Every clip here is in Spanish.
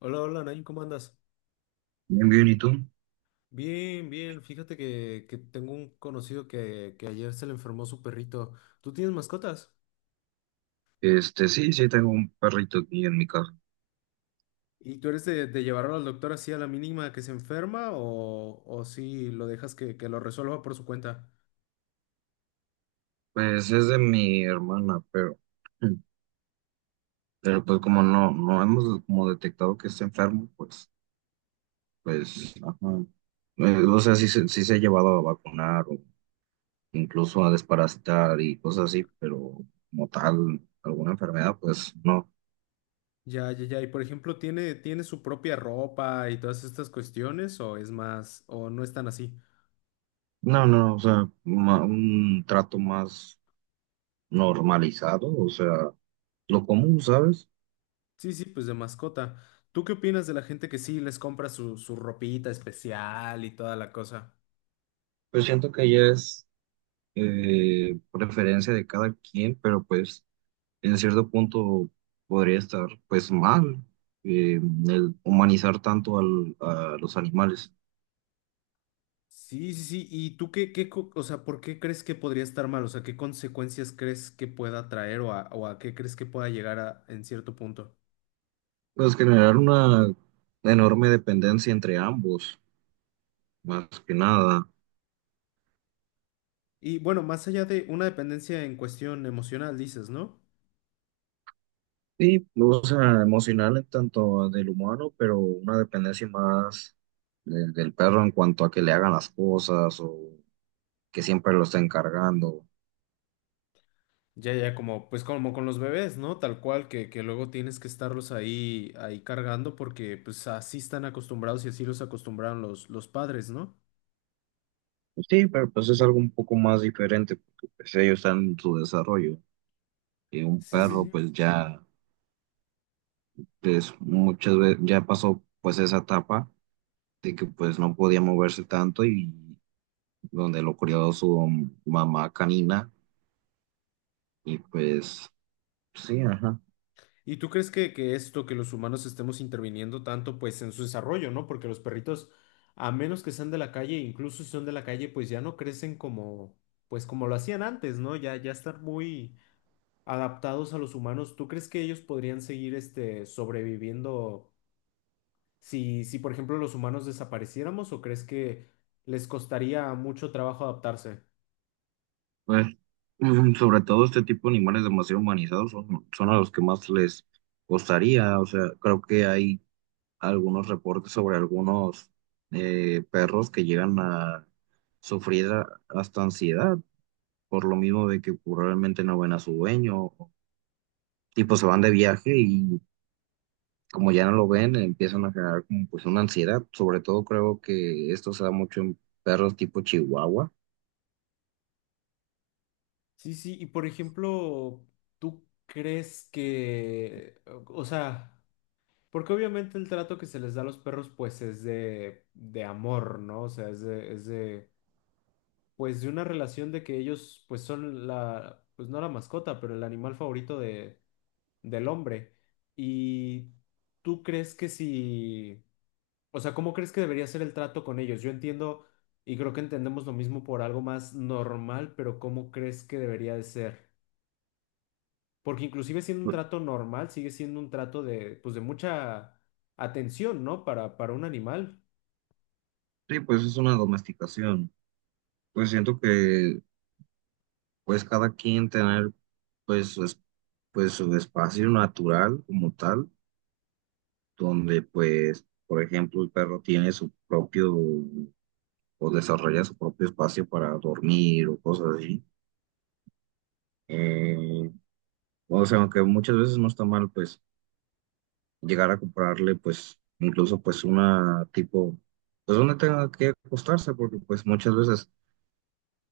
Hola, hola, Nain, ¿cómo andas? Bien, bien, ¿y tú? Bien, bien. Fíjate que tengo un conocido que ayer se le enfermó su perrito. ¿Tú tienes mascotas? Sí, sí, tengo un perrito aquí en mi casa. ¿Y tú eres de llevarlo al doctor así a la mínima que se enferma o si lo dejas que lo resuelva por su cuenta? Pues es de mi hermana, pero, pero pues como no hemos como detectado que está enfermo, pues, pues, ajá. O sea, sí, sí se ha llevado a vacunar o incluso a desparasitar y cosas así, pero como tal, alguna enfermedad, pues no. Ya, ya, ya. Y por ejemplo, ¿tiene su propia ropa y todas estas cuestiones o es más, o no es tan así? No, no, o sea, un trato más normalizado, o sea, lo común, ¿sabes? Sí, sí, pues de mascota. ¿Tú qué opinas de la gente que sí les compra su ropita especial y toda la cosa? Pues siento que ya es preferencia de cada quien, pero pues en cierto punto podría estar pues mal eh, el humanizar tanto a los animales. Sí, sí, sí. ¿Y tú qué, o sea, por qué crees que podría estar mal? O sea, ¿qué consecuencias crees que pueda traer o a qué crees que pueda llegar a, en cierto punto? Pues generar una enorme dependencia entre ambos, más que nada. Y bueno, más allá de una dependencia en cuestión emocional, dices, ¿no? Sí, o sea, emocional en tanto del humano, pero una dependencia más del perro en cuanto a que le hagan las cosas o que siempre lo estén cargando. Ya, ya, como, pues como con los bebés, ¿no? Tal cual, que luego tienes que estarlos ahí cargando porque pues así están acostumbrados y así los acostumbraron los padres, ¿no? Sí, pero pues es algo un poco más diferente porque pues, ellos están en su desarrollo. Y un Sí, sí, perro sí. pues ya pues, muchas veces ya pasó pues esa etapa de que pues no podía moverse tanto y donde lo crió su mamá canina y pues sí, ajá. ¿Y tú crees que esto, que los humanos estemos interviniendo tanto, pues en su desarrollo, ¿no? Porque los perritos, a menos que sean de la calle, incluso si son de la calle, pues ya no crecen como, pues como lo hacían antes, ¿no? Ya, ya están muy adaptados a los humanos. ¿Tú crees que ellos podrían seguir, este, sobreviviendo si, por ejemplo, los humanos desapareciéramos o crees que les costaría mucho trabajo adaptarse? Pues sobre todo este tipo de animales demasiado humanizados son, son a los que más les costaría, o sea, creo que hay algunos reportes sobre algunos perros que llegan a sufrir hasta ansiedad por lo mismo de que probablemente no ven a su dueño, tipo se van de viaje y como ya no lo ven empiezan a generar como pues una ansiedad, sobre todo creo que esto se da mucho en perros tipo Chihuahua. Sí, sí, y por ejemplo, ¿tú crees que, o sea, Porque obviamente el trato que se les da a los perros, pues es de amor, ¿no? O sea, es de, pues de una relación de que ellos, pues son la, pues no la mascota, pero el animal favorito de, del hombre. Y tú crees que si, o sea, ¿cómo crees que debería ser el trato con ellos? Yo entiendo y creo que entendemos lo mismo por algo más normal, pero ¿cómo crees que debería de ser? Porque inclusive siendo un trato normal, sigue siendo un trato de, pues, de mucha atención, ¿no? Para un animal. Sí, pues es una domesticación. Pues siento que pues cada quien tener pues pues su espacio natural como tal donde pues, por ejemplo, el perro tiene su propio o desarrolla su propio espacio para dormir o cosas así. Eh, o sea, aunque muchas veces no está mal, pues, llegar a comprarle, pues, incluso, pues, una tipo, pues, donde tenga que acostarse, porque, pues, muchas veces,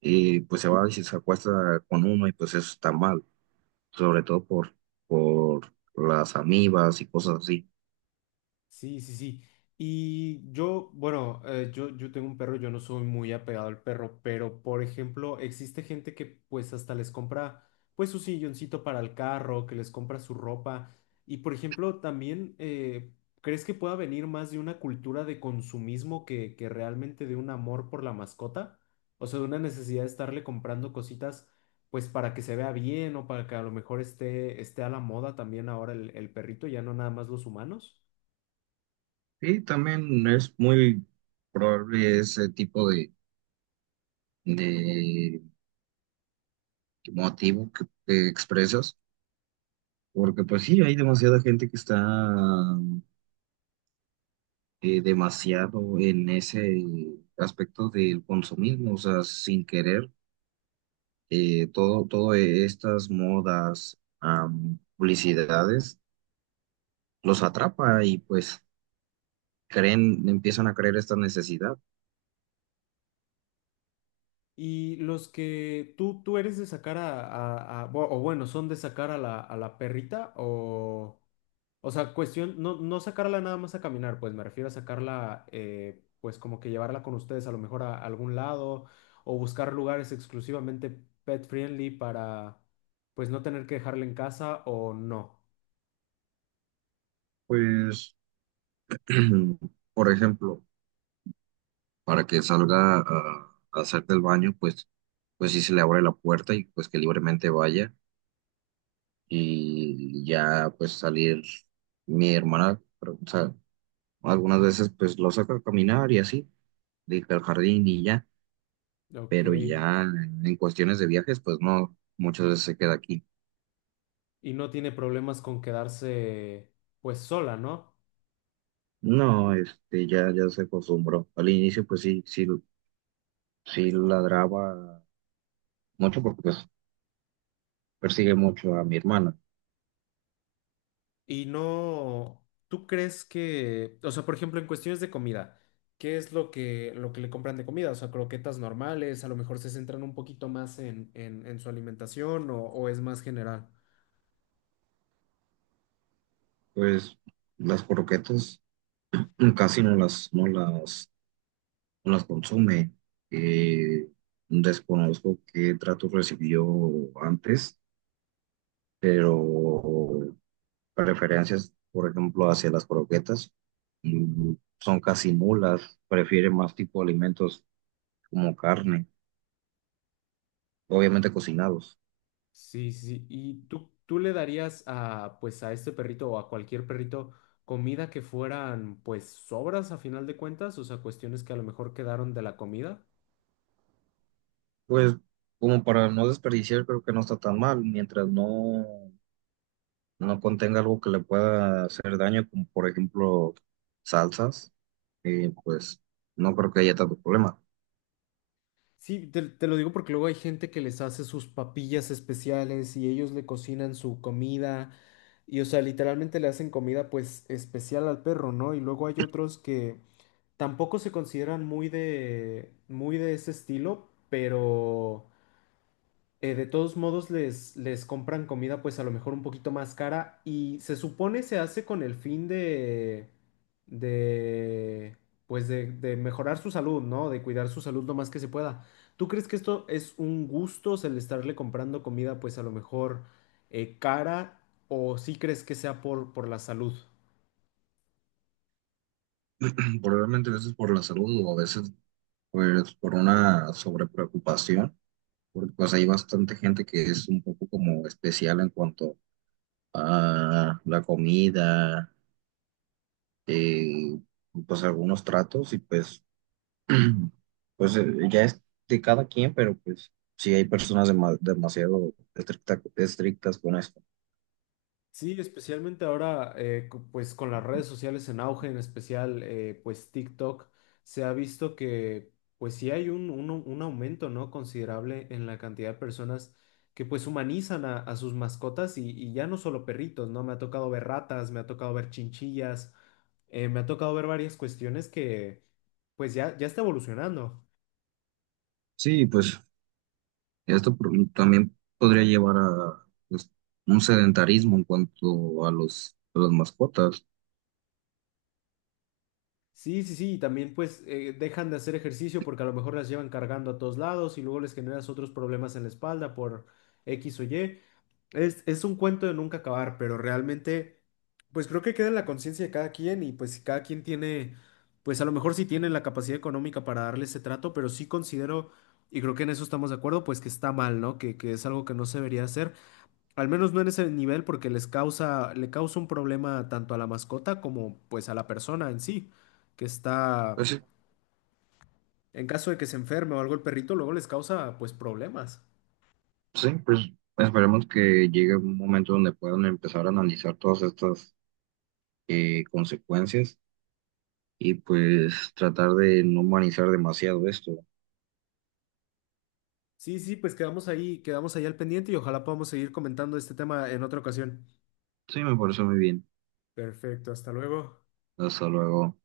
pues, se va y se acuesta con uno y, pues, eso está mal, sobre todo por las amibas y cosas así. Sí, sí, sí. Y yo, bueno, yo tengo un perro, yo no soy muy apegado al perro, pero por ejemplo, existe gente que pues hasta les compra pues su silloncito para el carro, que les compra su ropa. Y por ejemplo, también, ¿crees que pueda venir más de una cultura de consumismo que realmente de un amor por la mascota? O sea, de una necesidad de estarle comprando cositas pues para que se vea bien o para que a lo mejor esté a la moda también ahora el perrito, ya no nada más los humanos. Y también es muy probable ese tipo de motivo que expresas, porque pues sí, hay demasiada gente que está demasiado en ese aspecto del consumismo, o sea, sin querer, todo estas modas, publicidades, los atrapa y pues creen, empiezan a creer esta necesidad. Y los que tú eres de sacar o bueno, son de sacar a la perrita o sea, cuestión, no, no sacarla nada más a caminar, pues me refiero a sacarla, pues como que llevarla con ustedes a lo mejor a, algún lado o buscar lugares exclusivamente pet friendly para, pues no tener que dejarla en casa o no. Pues, por ejemplo, para que salga a hacer del baño, pues, pues sí se le abre la puerta y pues que libremente vaya y ya pues salir mi hermana, pero, o sea, algunas veces pues lo saca a caminar y así, de que al jardín y ya, Ok. pero ya en cuestiones de viajes pues no, muchas veces se queda aquí. Y no tiene problemas con quedarse, pues sola, ¿no? No, ya, ya se acostumbró. Al inicio pues sí, sí, sí ladraba mucho porque pues persigue mucho a mi hermana. Y no, ¿tú crees que, o sea, por ejemplo, en cuestiones de comida, ¿qué es lo que le compran de comida? O sea, croquetas normales, a lo mejor se centran un poquito más en su alimentación o es más general. Pues las croquetas casi no las, no las consume. Eh, Desconozco qué trato recibió antes, pero preferencias, por ejemplo, hacia las croquetas mm, son casi nulas. Prefiere más tipo de alimentos como carne, obviamente cocinados. Sí, sí. ¿Y tú le darías a, pues, a este perrito o a cualquier perrito comida que fueran, pues, sobras a final de cuentas? O sea, cuestiones que a lo mejor quedaron de la comida. Pues como para no desperdiciar, creo que no está tan mal, mientras no, no contenga algo que le pueda hacer daño, como por ejemplo salsas, pues no creo que haya tanto problema. Sí, te lo digo porque luego hay gente que les hace sus papillas especiales y ellos le cocinan su comida y, o sea, literalmente le hacen comida pues especial al perro, ¿no? Y luego hay otros que tampoco se consideran muy de ese estilo, pero de todos modos les compran comida pues a lo mejor un poquito más cara y se supone se hace con el fin de pues de mejorar su salud, ¿no? De cuidar su salud lo más que se pueda. ¿Tú crees que esto es un gusto, o sea, el estarle comprando comida pues a lo mejor cara o sí crees que sea por la salud? Probablemente a veces por la salud o a veces pues por una sobrepreocupación, porque pues hay bastante gente que es un poco como especial en cuanto a la comida, eh, pues algunos tratos y pues, pues ya es de cada quien, pero pues sí hay personas demasiado estrictas con esto. Sí, especialmente ahora, pues con las redes sociales en auge, en especial, pues TikTok, se ha visto que, pues sí hay un, un aumento, ¿no? Considerable en la cantidad de personas que pues humanizan a sus mascotas y ya no solo perritos, ¿no? Me ha tocado ver ratas, me ha tocado ver chinchillas, me ha tocado ver varias cuestiones que, pues ya, ya está evolucionando. Sí, pues esto también podría llevar a pues, un sedentarismo en cuanto a los, a las mascotas. Sí, sí, sí, y también pues dejan de hacer ejercicio porque a lo mejor las llevan cargando a todos lados y luego les generas otros problemas en la espalda por X o Y. Es un cuento de nunca acabar, pero realmente pues creo que queda en la conciencia de cada quien y pues si cada quien tiene, pues a lo mejor sí tiene la capacidad económica para darle ese trato, pero sí considero, y creo que en eso estamos de acuerdo, pues que está mal, ¿no? Que es algo que no se debería hacer. Al menos no en ese nivel porque les causa, le causa un problema tanto a la mascota como pues a la persona en sí, que está, Pues sí. en caso de que se enferme o algo el perrito, luego les causa pues problemas. Sí, pues esperemos que llegue un momento donde puedan empezar a analizar todas estas consecuencias y pues tratar de no humanizar demasiado esto. Sí, sí, pues quedamos ahí al pendiente y ojalá podamos seguir comentando este tema en otra ocasión. Sí, me parece muy bien. Perfecto, hasta luego. Hasta luego.